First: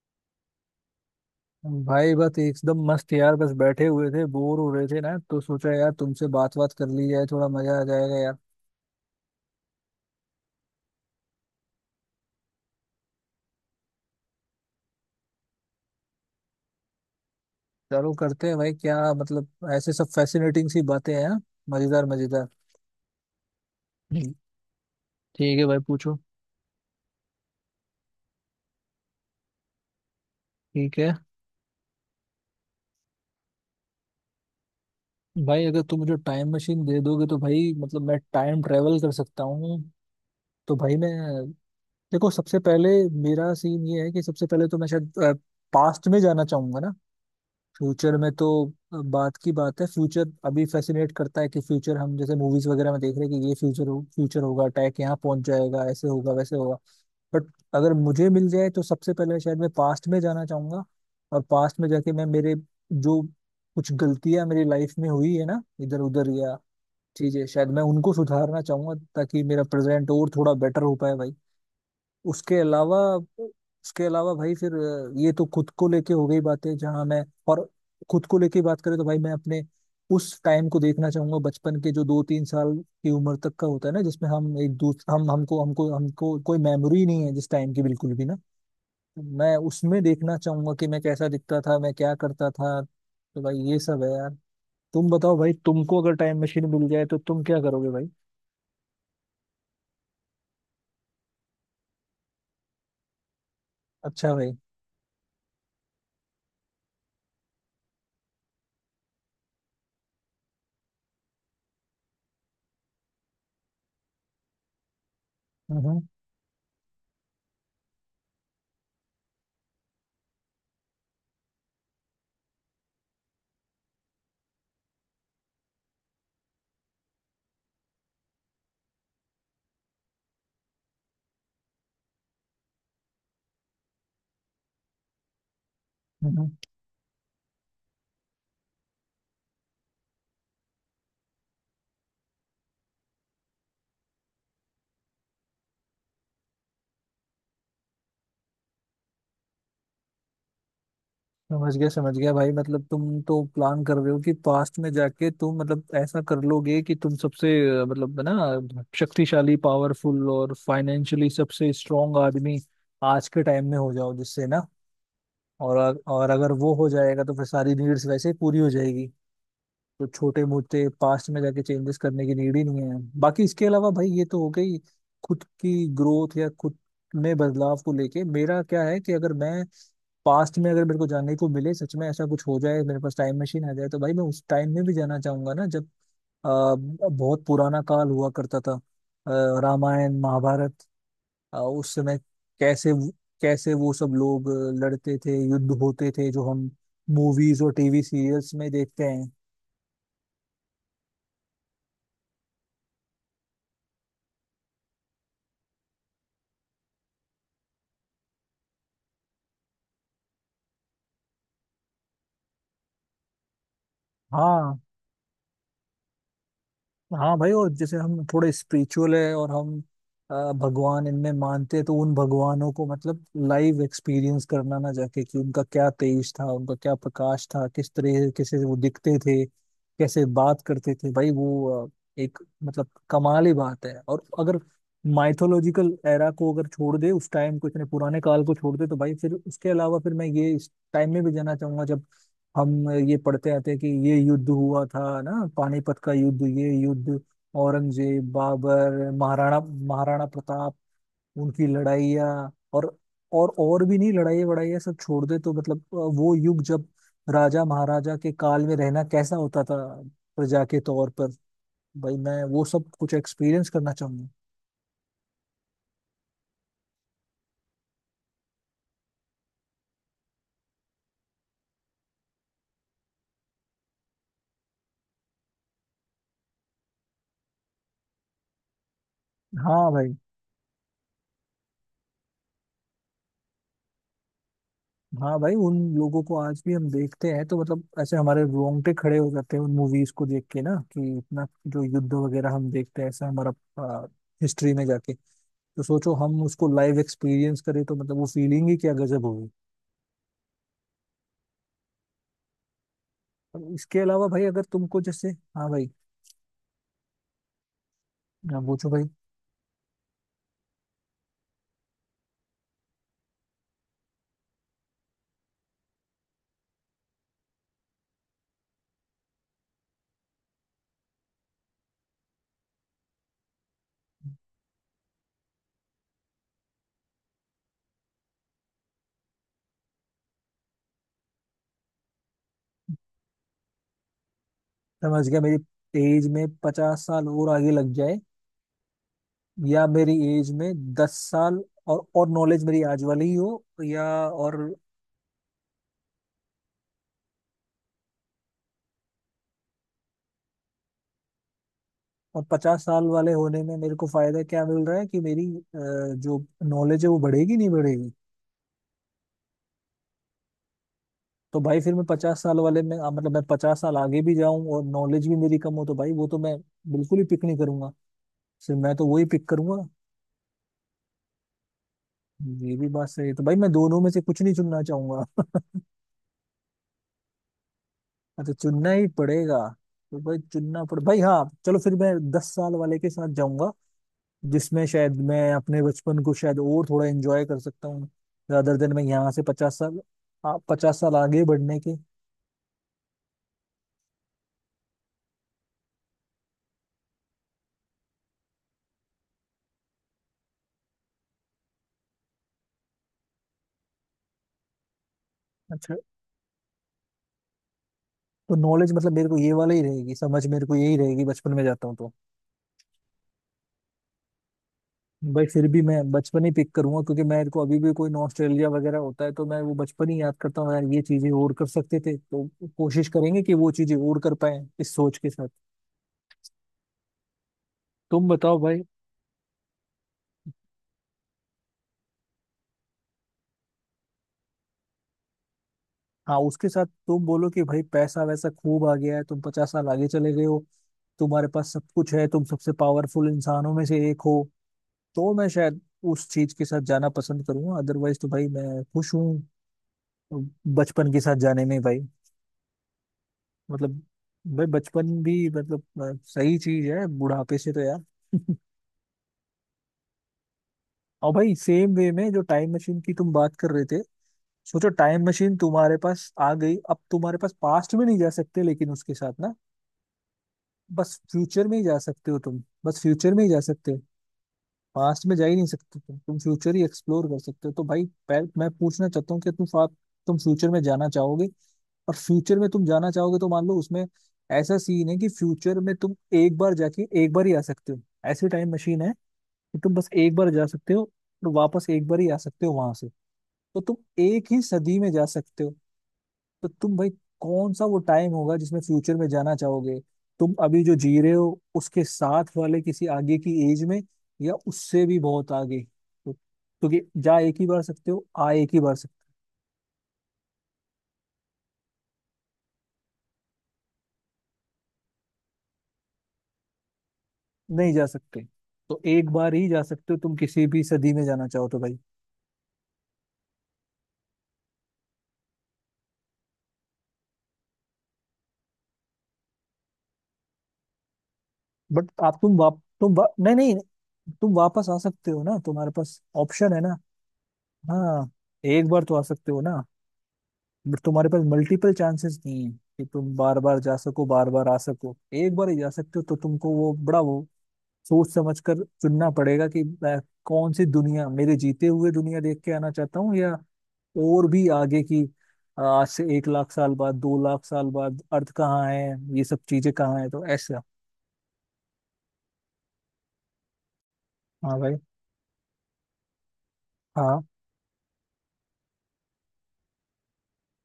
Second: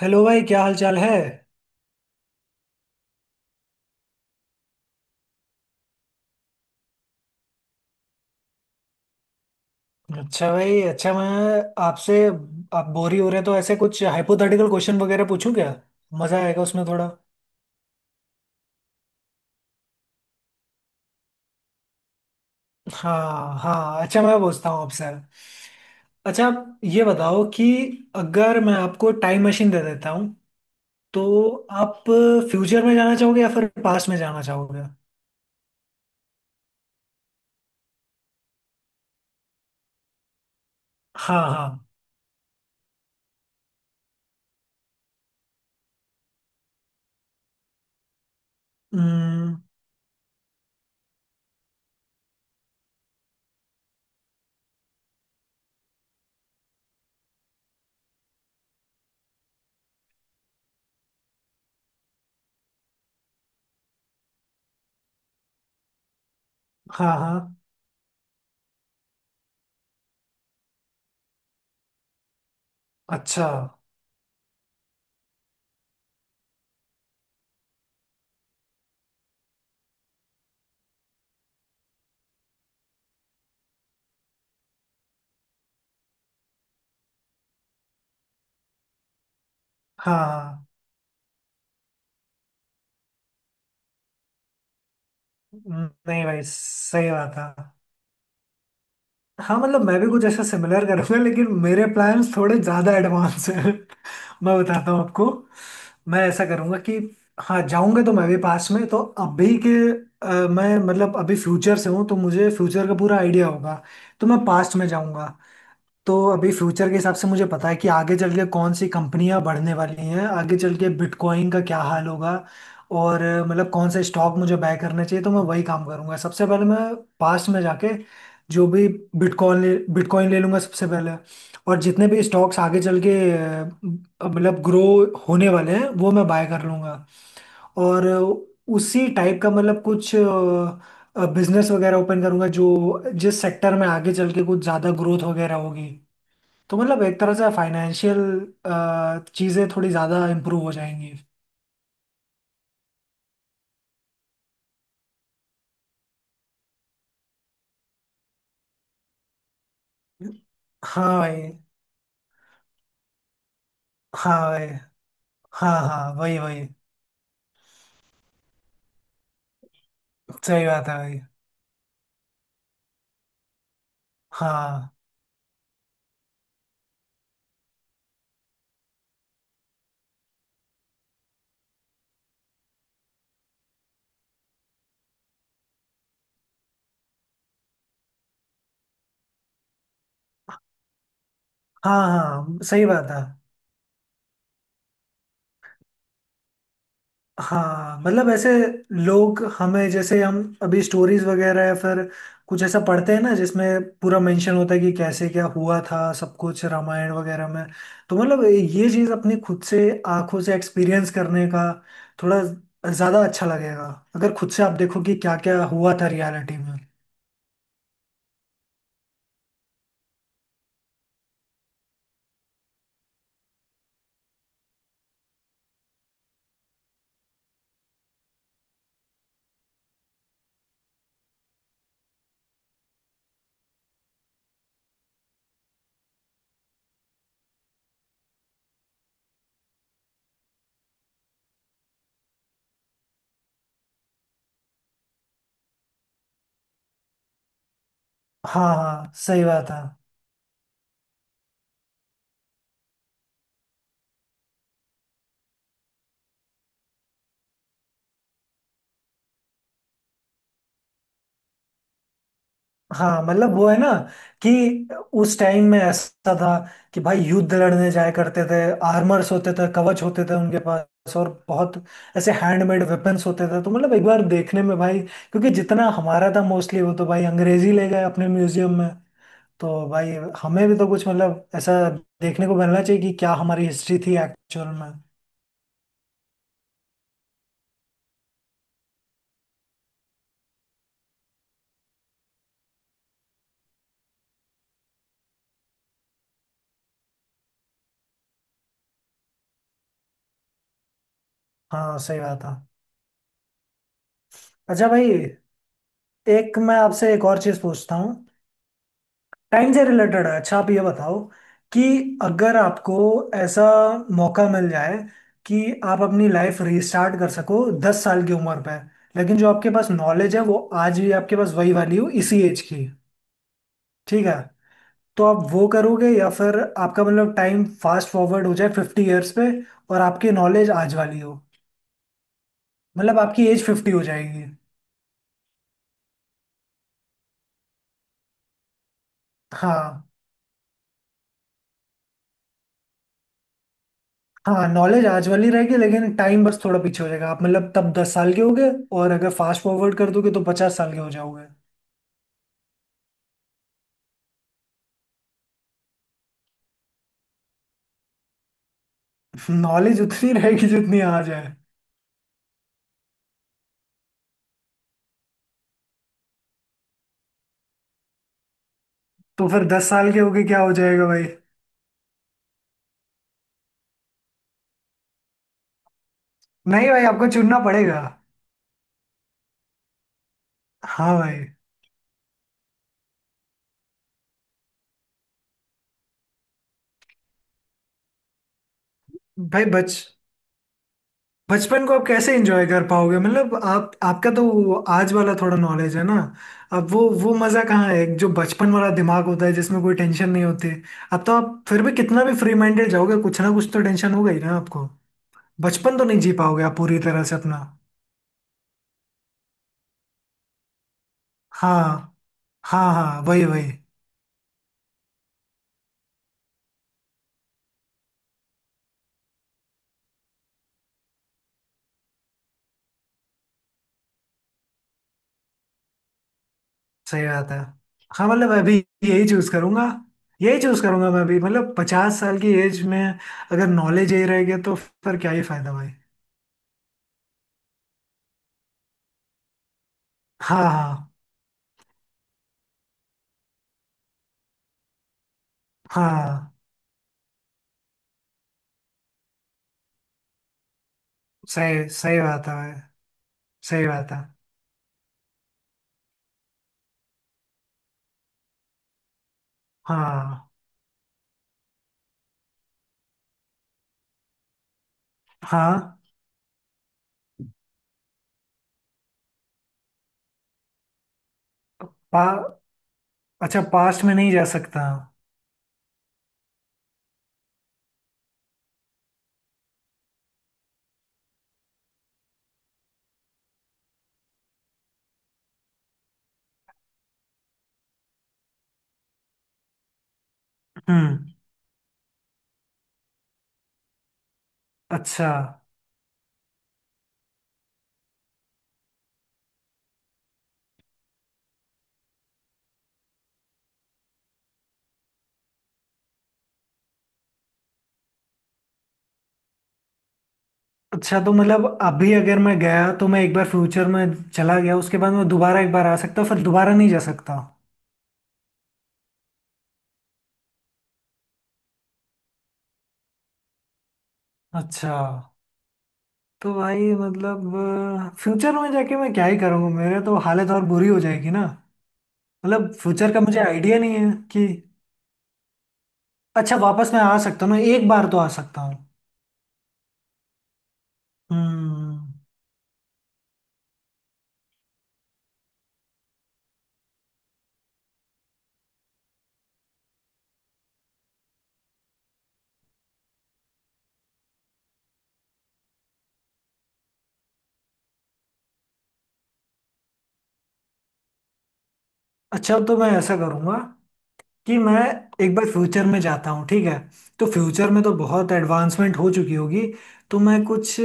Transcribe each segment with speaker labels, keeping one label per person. Speaker 1: Hello भाई, क्या हाल चाल है?
Speaker 2: भाई बस एकदम मस्त यार। बस बैठे हुए थे, बोर हो रहे थे ना, तो सोचा यार तुमसे बात बात कर ली जाए, थोड़ा मजा आ जाएगा यार।
Speaker 1: अच्छा भाई, अच्छा। मैं आपसे आप बोरी हो रहे हैं तो ऐसे कुछ हाइपोथेटिकल क्वेश्चन वगैरह पूछूं क्या? मजा आएगा उसमें थोड़ा।
Speaker 2: चलो करते हैं भाई, क्या मतलब, ऐसे सब फैसिनेटिंग सी बातें हैं। मजेदार मजेदार।
Speaker 1: हाँ हाँ, अच्छा।
Speaker 2: हम्म।
Speaker 1: मैं पूछता हूँ आपसे।
Speaker 2: ठीक है भाई, पूछो।
Speaker 1: अच्छा, आप ये बताओ कि अगर मैं आपको टाइम मशीन दे देता हूँ
Speaker 2: ठीक है
Speaker 1: तो आप फ्यूचर में जाना चाहोगे या फिर पास्ट में जाना चाहोगे?
Speaker 2: भाई, अगर तुम मुझे टाइम मशीन दे दोगे तो भाई मतलब मैं टाइम ट्रेवल कर सकता हूँ, तो भाई मैं
Speaker 1: हाँ हाँ।
Speaker 2: देखो, सबसे पहले मेरा सीन ये है कि सबसे पहले तो मैं शायद पास्ट में जाना चाहूंगा ना। फ्यूचर में तो बात की
Speaker 1: हम्म।
Speaker 2: बात है, फ्यूचर अभी फैसिनेट करता है कि फ्यूचर हम जैसे मूवीज वगैरह में देख रहे हैं कि ये फ्यूचर हो, फ्यूचर होगा, टैक यहाँ पहुंच जाएगा, ऐसे होगा वैसे होगा। बट अगर मुझे मिल जाए तो सबसे पहले शायद मैं पास्ट में जाना चाहूंगा। और पास्ट में जाके मैं मेरे जो कुछ गलतियां मेरी लाइफ में हुई है ना इधर उधर या
Speaker 1: हाँ
Speaker 2: चीजें,
Speaker 1: हाँ,
Speaker 2: शायद मैं उनको सुधारना चाहूंगा ताकि मेरा प्रेजेंट और थोड़ा बेटर हो पाए भाई। उसके अलावा,
Speaker 1: अच्छा।
Speaker 2: उसके अलावा भाई, फिर ये तो खुद को लेके हो गई बातें जहाँ मैं। और खुद को लेके बात करें तो भाई मैं अपने उस टाइम को देखना चाहूंगा, बचपन के जो 2-3 साल की उम्र तक का होता है ना, जिसमें हम एक दूसरे हम हमको हमको हमको कोई मेमोरी नहीं है जिस टाइम की, बिल्कुल भी ना। मैं उसमें
Speaker 1: हाँ
Speaker 2: देखना
Speaker 1: हाँ।
Speaker 2: चाहूंगा कि मैं कैसा दिखता था, मैं क्या करता था। तो भाई ये सब है यार। तुम बताओ भाई, तुमको अगर
Speaker 1: नहीं भाई,
Speaker 2: टाइम मशीन मिल जाए
Speaker 1: सही
Speaker 2: तो
Speaker 1: बात
Speaker 2: तुम क्या
Speaker 1: है।
Speaker 2: करोगे भाई।
Speaker 1: हाँ, मतलब मैं भी कुछ ऐसा सिमिलर करूंगा, लेकिन मेरे प्लान्स थोड़े ज़्यादा एडवांस हैं।
Speaker 2: अच्छा भाई।
Speaker 1: मैं बताता हूँ आपको। मैं ऐसा करूंगा कि, हाँ, जाऊंगा तो मैं भी पास में। तो अभी के मैं मतलब अभी फ्यूचर से हूँ तो मुझे फ्यूचर का पूरा आइडिया होगा। तो मैं पास्ट में जाऊंगा।
Speaker 2: हम्म
Speaker 1: तो अभी फ्यूचर के हिसाब से मुझे पता है कि आगे चल के कौन सी कंपनियां बढ़ने वाली हैं, आगे चल के बिटकॉइन का क्या हाल होगा। और मतलब कौन से स्टॉक मुझे बाय करने चाहिए, तो मैं वही काम करूंगा। सबसे पहले मैं पास्ट में जाके जो भी बिटकॉइन ले लूंगा सबसे पहले। और जितने भी स्टॉक्स आगे चल के मतलब ग्रो होने वाले हैं वो मैं
Speaker 2: हम्म हम्म।
Speaker 1: बाय कर लूंगा। और उसी टाइप का मतलब कुछ बिजनेस वगैरह ओपन करूंगा, जो जिस सेक्टर में आगे चल के कुछ ज़्यादा ग्रोथ वगैरह होगी। तो मतलब एक तरह से फाइनेंशियल चीज़ें थोड़ी ज़्यादा इम्प्रूव हो जाएंगी।
Speaker 2: समझ गया भाई, मतलब तुम तो प्लान कर रहे हो कि पास्ट में जाके तुम मतलब ऐसा कर लोगे कि तुम सबसे मतलब है ना, शक्तिशाली पावरफुल और
Speaker 1: हाँ
Speaker 2: फाइनेंशियली
Speaker 1: भाई।
Speaker 2: सबसे स्ट्रांग आदमी आज के टाइम में हो जाओ,
Speaker 1: हाँ
Speaker 2: जिससे ना,
Speaker 1: भाई।
Speaker 2: और
Speaker 1: हाँ हाँ,
Speaker 2: और
Speaker 1: वही
Speaker 2: अगर
Speaker 1: वही।
Speaker 2: वो हो जाएगा तो फिर सारी नीड्स वैसे ही पूरी हो जाएगी। तो छोटे
Speaker 1: सही
Speaker 2: मोटे
Speaker 1: बात है भाई।
Speaker 2: पास्ट में जाके चेंजेस करने की नीड ही नहीं है। बाकी इसके अलावा भाई ये तो हो गई
Speaker 1: हाँ।
Speaker 2: खुद की ग्रोथ या खुद में बदलाव को लेके, मेरा क्या है कि अगर मैं पास्ट में, अगर मेरे को जाने को मिले, सच में ऐसा कुछ हो जाए, मेरे पास टाइम मशीन आ जाए, तो भाई मैं उस टाइम में भी जाना चाहूंगा ना जब बहुत पुराना काल हुआ करता था, रामायण महाभारत, उस
Speaker 1: हाँ
Speaker 2: समय
Speaker 1: हाँ, सही
Speaker 2: कैसे,
Speaker 1: बात है।
Speaker 2: कैसे वो सब लोग लड़ते थे, युद्ध होते थे जो हम मूवीज और
Speaker 1: हाँ,
Speaker 2: टीवी
Speaker 1: मतलब ऐसे
Speaker 2: सीरियल्स में देखते हैं।
Speaker 1: लोग हमें जैसे हम अभी स्टोरीज वगैरह या फिर कुछ ऐसा पढ़ते हैं ना, जिसमें पूरा मेंशन होता है कि कैसे क्या हुआ था सब कुछ, रामायण वगैरह में। तो मतलब ये चीज़ अपनी खुद से आंखों से एक्सपीरियंस करने का थोड़ा ज़्यादा अच्छा लगेगा, अगर खुद से आप
Speaker 2: हाँ
Speaker 1: देखो कि क्या क्या हुआ था रियलिटी में।
Speaker 2: हाँ भाई। और जैसे हम थोड़े स्पिरिचुअल है और हम भगवान इनमें मानते हैं, तो उन भगवानों को मतलब लाइव एक्सपीरियंस करना ना जाके, कि उनका क्या तेज था, उनका क्या प्रकाश था, किस तरह कैसे वो दिखते थे, कैसे बात करते थे भाई वो। एक मतलब कमाल ही बात है। और अगर माइथोलॉजिकल एरा को अगर छोड़ दे, उस टाइम को, इतने पुराने काल को छोड़ दे तो भाई फिर उसके अलावा फिर मैं ये इस टाइम में भी जाना चाहूंगा जब हम ये पढ़ते आते हैं कि ये युद्ध हुआ था ना, पानीपत का युद्ध, ये युद्ध, औरंगजेब
Speaker 1: हाँ
Speaker 2: बाबर
Speaker 1: हाँ, सही
Speaker 2: महाराणा
Speaker 1: बात है।
Speaker 2: महाराणा प्रताप उनकी लड़ाइयाँ, और और भी नहीं, लड़ाई वड़ाई सब छोड़ दे तो मतलब वो युग जब राजा महाराजा के काल में रहना कैसा होता था प्रजा के तौर पर, भाई मैं वो सब कुछ
Speaker 1: हाँ, मतलब वो
Speaker 2: एक्सपीरियंस
Speaker 1: है ना
Speaker 2: करना चाहूंगा।
Speaker 1: कि उस टाइम में ऐसा था कि भाई युद्ध लड़ने जाया करते थे। आर्मर्स होते थे, कवच होते थे उनके पास, और बहुत ऐसे हैंडमेड वेपन्स होते थे। तो मतलब एक बार देखने में भाई, क्योंकि जितना हमारा था मोस्टली वो तो भाई अंग्रेजी ले गए अपने म्यूजियम में। तो
Speaker 2: हाँ
Speaker 1: भाई,
Speaker 2: भाई।
Speaker 1: हमें भी तो कुछ मतलब ऐसा देखने को मिलना चाहिए कि क्या हमारी हिस्ट्री थी एक्चुअल में।
Speaker 2: हाँ भाई, उन लोगों को आज भी हम देखते हैं तो मतलब ऐसे हमारे रोंगटे खड़े हो जाते हैं उन मूवीज को देख के ना, कि इतना जो युद्ध वगैरह हम देखते हैं ऐसा हमारा हिस्ट्री में जाके, तो सोचो हम उसको लाइव एक्सपीरियंस करें तो मतलब वो फीलिंग ही क्या गजब होगी।
Speaker 1: हाँ, सही बात है।
Speaker 2: अब इसके अलावा भाई अगर
Speaker 1: अच्छा
Speaker 2: तुमको
Speaker 1: भाई,
Speaker 2: जैसे, हाँ भाई,
Speaker 1: एक मैं आपसे एक और चीज़ पूछता हूँ।
Speaker 2: हाँ, पूछो भाई।
Speaker 1: टाइम से रिलेटेड है। अच्छा, आप ये बताओ कि अगर आपको ऐसा मौका मिल जाए कि आप अपनी लाइफ रीस्टार्ट कर सको 10 साल की उम्र पे, लेकिन जो आपके पास नॉलेज है वो आज भी आपके पास वही वाली हो, इसी एज की। ठीक है? तो आप वो करोगे, या फिर आपका मतलब टाइम फास्ट फॉरवर्ड हो जाए 50 इयर्स पे और आपकी नॉलेज आज वाली हो? मतलब आपकी एज 50 हो जाएगी।
Speaker 2: समझ गया, मेरी एज में 50 साल और आगे लग जाए या
Speaker 1: हाँ।
Speaker 2: मेरी एज में 10 साल और नॉलेज मेरी आज वाली ही हो या और।
Speaker 1: हाँ, नॉलेज आज वाली रहेगी, लेकिन टाइम बस थोड़ा पीछे हो जाएगा। आप मतलब तब 10 साल के हो गए। और अगर फास्ट फॉरवर्ड कर दोगे तो 50 साल के हो जाओगे।
Speaker 2: और पचास साल वाले होने में मेरे को फायदा क्या मिल रहा है कि मेरी जो नॉलेज है वो बढ़ेगी नहीं बढ़ेगी।
Speaker 1: नॉलेज उतनी रहेगी जितनी आज है।
Speaker 2: तो भाई फिर मैं 50 साल वाले में मतलब मैं 50 साल आगे भी जाऊं और नॉलेज भी मेरी कम हो तो भाई वो तो मैं बिल्कुल ही पिक नहीं करूंगा। सिर्फ मैं तो वही
Speaker 1: तो
Speaker 2: पिक
Speaker 1: फिर
Speaker 2: करूंगा।
Speaker 1: 10 साल के हो गए क्या हो जाएगा भाई?
Speaker 2: ये भी बात सही है, तो भाई मैं दोनों में से कुछ नहीं चुनना चाहूंगा।
Speaker 1: नहीं भाई, आपको चुनना पड़ेगा।
Speaker 2: अच्छा चुनना ही पड़ेगा, तो भाई चुनना पड़े
Speaker 1: हाँ
Speaker 2: भाई, हाँ
Speaker 1: भाई।
Speaker 2: चलो फिर मैं 10 साल वाले के साथ जाऊंगा जिसमें शायद मैं अपने बचपन को शायद और थोड़ा एंजॉय कर सकता हूँ, रादर देन मैं यहाँ से
Speaker 1: भाई,
Speaker 2: पचास
Speaker 1: बच
Speaker 2: साल 50 साल आगे बढ़ने
Speaker 1: बचपन को
Speaker 2: के।
Speaker 1: आप कैसे एंजॉय कर पाओगे? मतलब आप आपका तो वो आज वाला थोड़ा नॉलेज है ना। अब वो मजा कहाँ है जो बचपन वाला दिमाग होता है, जिसमें कोई टेंशन नहीं होती। अब तो आप फिर भी कितना भी फ्री माइंडेड जाओगे, कुछ ना कुछ तो टेंशन होगा ही ना आपको।
Speaker 2: अच्छा,
Speaker 1: बचपन तो नहीं जी पाओगे आप पूरी तरह से अपना।
Speaker 2: तो नॉलेज मतलब मेरे को ये वाला ही रहेगी, समझ मेरे को यही रहेगी बचपन में जाता हूँ तो।
Speaker 1: हाँ हाँ हाँ, वही वही।
Speaker 2: भाई फिर भी मैं बचपन ही पिक करूंगा, क्योंकि मेरे को अभी भी कोई ऑस्ट्रेलिया वगैरह होता है तो मैं वो बचपन ही याद करता हूँ यार, ये चीजें और कर सकते थे, तो कोशिश करेंगे कि वो चीजें और कर पाए इस सोच के साथ।
Speaker 1: सही बात है। हाँ,
Speaker 2: तुम
Speaker 1: मतलब
Speaker 2: बताओ
Speaker 1: मैं भी
Speaker 2: भाई।
Speaker 1: यही चूज करूंगा। यही चूज करूंगा मैं भी। मतलब 50 साल की एज में अगर नॉलेज यही रह गया तो फिर क्या ही फायदा भाई।
Speaker 2: हाँ, उसके साथ तुम बोलो कि भाई पैसा वैसा खूब आ गया है, तुम 50 साल आगे चले गए
Speaker 1: हाँ
Speaker 2: हो,
Speaker 1: हाँ
Speaker 2: तुम्हारे पास सब कुछ है, तुम सबसे पावरफुल इंसानों में से एक हो, तो मैं शायद उस चीज
Speaker 1: हाँ,
Speaker 2: के साथ जाना पसंद करूंगा। अदरवाइज तो भाई मैं खुश हूँ बचपन के साथ जाने में
Speaker 1: सही
Speaker 2: भाई।
Speaker 1: सही बात है भाई। सही
Speaker 2: मतलब
Speaker 1: बात है।
Speaker 2: भाई बचपन भी मतलब सही चीज है बुढ़ापे से तो यार।
Speaker 1: हाँ
Speaker 2: और भाई सेम वे में जो टाइम मशीन की तुम बात कर रहे थे, सोचो टाइम मशीन तुम्हारे
Speaker 1: हाँ।
Speaker 2: पास आ गई, अब तुम्हारे पास पास्ट में नहीं जा सकते, लेकिन उसके साथ ना बस फ्यूचर में ही जा सकते हो,
Speaker 1: पा,
Speaker 2: तुम बस फ्यूचर में ही जा
Speaker 1: अच्छा,
Speaker 2: सकते हो,
Speaker 1: पास्ट में नहीं जा सकता?
Speaker 2: पास्ट में जा ही नहीं सकते तुम फ्यूचर ही एक्सप्लोर कर सकते हो। तो भाई पहले मैं पूछना चाहता हूँ कि तुम तुम फ्यूचर में जाना चाहोगे। और फ्यूचर में तुम जाना चाहोगे तो मान लो उसमें ऐसा सीन है कि फ्यूचर में तुम एक बार जाके एक बार ही आ सकते हो, ऐसी टाइम मशीन है कि तुम बस एक बार जा सकते हो
Speaker 1: हम्म।
Speaker 2: और वापस एक बार ही आ सकते हो वहां से। तो तुम एक ही सदी में जा
Speaker 1: अच्छा,
Speaker 2: सकते हो। तो तुम भाई कौन सा वो टाइम होगा जिसमें फ्यूचर में जाना चाहोगे, तुम अभी जो जी रहे हो उसके साथ वाले किसी आगे की एज में या उससे भी बहुत आगे, तो क्योंकि जा एक ही बार सकते हो, आ एक ही बार सकते
Speaker 1: अच्छा, तो मतलब अभी अगर मैं गया तो मैं एक बार फ्यूचर में चला गया, उसके बाद मैं दोबारा एक बार आ सकता हूँ, फिर दोबारा नहीं जा सकता।
Speaker 2: हो नहीं जा सकते, तो एक बार ही जा सकते हो तुम किसी भी सदी में जाना चाहो तो भाई।
Speaker 1: अच्छा, तो भाई मतलब फ्यूचर में जाके मैं क्या ही करूँगा, मेरे तो हालत और बुरी हो जाएगी ना।
Speaker 2: बट आप तुम
Speaker 1: मतलब
Speaker 2: वाप
Speaker 1: फ्यूचर
Speaker 2: तुम
Speaker 1: का
Speaker 2: वा,
Speaker 1: मुझे
Speaker 2: नहीं नहीं,
Speaker 1: आइडिया नहीं है कि।
Speaker 2: तुम वापस आ सकते हो ना, तुम्हारे पास
Speaker 1: अच्छा,
Speaker 2: ऑप्शन है
Speaker 1: वापस
Speaker 2: ना।
Speaker 1: मैं आ सकता हूँ ना? एक बार तो आ
Speaker 2: हाँ,
Speaker 1: सकता हूँ।
Speaker 2: एक बार तो आ सकते हो ना, बट तुम्हारे पास मल्टीपल
Speaker 1: हम्म।
Speaker 2: चांसेस नहीं है कि तुम बार बार जा सको बार बार आ सको, एक बार ही जा सकते हो, तो तुमको वो बड़ा वो सोच समझ कर चुनना पड़ेगा कि मैं कौन सी दुनिया, मेरे जीते हुए दुनिया देख के आना चाहता हूँ या और भी आगे की, आज से 1 लाख साल बाद, 2 लाख साल बाद, अर्थ कहाँ है, ये सब चीजें कहाँ है, तो ऐसा।
Speaker 1: अच्छा, तो मैं ऐसा करूँगा कि
Speaker 2: हाँ
Speaker 1: मैं
Speaker 2: भाई।
Speaker 1: एक बार फ्यूचर में जाता हूँ, ठीक है? तो
Speaker 2: हाँ
Speaker 1: फ्यूचर में तो बहुत एडवांसमेंट हो चुकी होगी। तो मैं कुछ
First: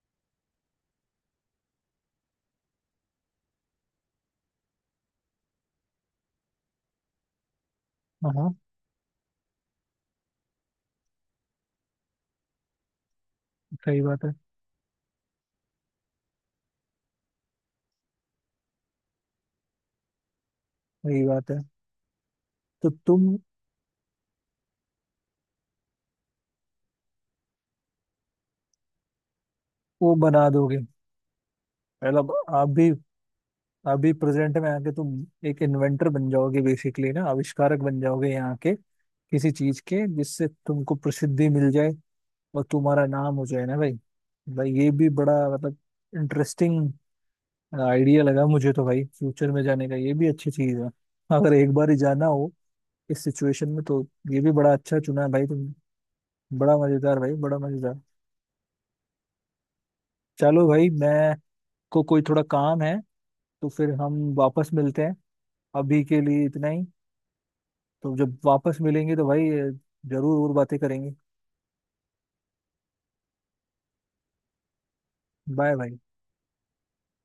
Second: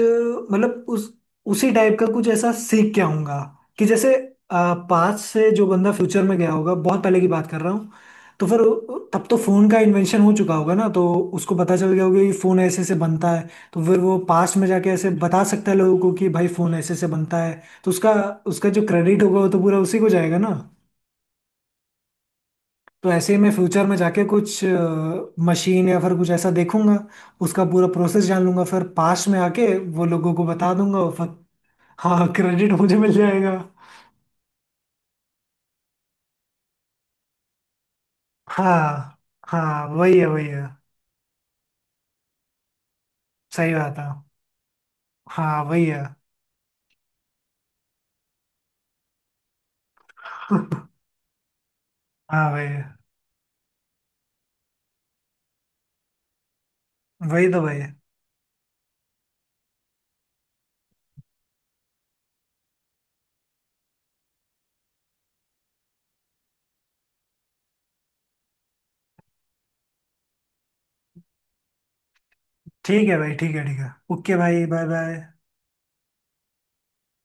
Speaker 1: मतलब उस उसी टाइप का कुछ ऐसा सीख के आऊंगा, कि जैसे पास्ट से जो बंदा फ्यूचर में गया होगा, बहुत पहले की बात कर रहा हूँ,
Speaker 2: हाँ।
Speaker 1: तो
Speaker 2: हाँ,
Speaker 1: फिर तब तो फोन का इन्वेंशन हो चुका होगा ना, तो उसको पता चल गया होगा कि फोन ऐसे ऐसे बनता है। तो फिर
Speaker 2: सही
Speaker 1: वो
Speaker 2: बात है।
Speaker 1: पास्ट में जाके ऐसे बता सकता है लोगों को कि भाई फोन ऐसे ऐसे बनता है, तो उसका उसका जो क्रेडिट होगा वो तो पूरा उसी को जाएगा ना।
Speaker 2: सही बात है, तो
Speaker 1: तो ऐसे
Speaker 2: तुम
Speaker 1: ही मैं फ्यूचर में जाके कुछ मशीन या फिर कुछ ऐसा देखूंगा, उसका पूरा प्रोसेस जान लूंगा, फिर पास में आके वो
Speaker 2: वो
Speaker 1: लोगों को
Speaker 2: बना
Speaker 1: बता
Speaker 2: दोगे,
Speaker 1: दूंगा, और फिर हाँ,
Speaker 2: मतलब आप
Speaker 1: क्रेडिट
Speaker 2: भी
Speaker 1: मुझे मिल जाएगा।
Speaker 2: अभी प्रेजेंट में आके तुम एक इन्वेंटर बन जाओगे बेसिकली ना, आविष्कारक बन जाओगे यहाँ के
Speaker 1: हाँ
Speaker 2: किसी चीज
Speaker 1: हाँ,
Speaker 2: के,
Speaker 1: वही है
Speaker 2: जिससे
Speaker 1: वही है।
Speaker 2: तुमको प्रसिद्धि मिल जाए और तुम्हारा नाम हो जाए
Speaker 1: सही
Speaker 2: ना भाई।
Speaker 1: बात है।
Speaker 2: भाई ये भी बड़ा
Speaker 1: हाँ,
Speaker 2: मतलब
Speaker 1: वही है।
Speaker 2: इंटरेस्टिंग आइडिया लगा मुझे तो भाई, फ्यूचर में जाने का ये भी अच्छी चीज है अगर एक बार ही जाना
Speaker 1: हाँ,
Speaker 2: हो
Speaker 1: वही है।
Speaker 2: इस सिचुएशन में तो। ये भी बड़ा अच्छा चुना है भाई तुमने, बड़ा मजेदार भाई,
Speaker 1: वही
Speaker 2: बड़ा
Speaker 1: तो वही है।
Speaker 2: मजेदार। चलो भाई मैं को कोई थोड़ा काम है, तो फिर हम वापस मिलते हैं, अभी के लिए इतना ही। तो जब वापस मिलेंगे तो भाई जरूर और बातें करेंगे।
Speaker 1: ठीक है भाई, ठीक है ठीक है, ओके भाई, बाय बाय।
Speaker 2: बाय भाई।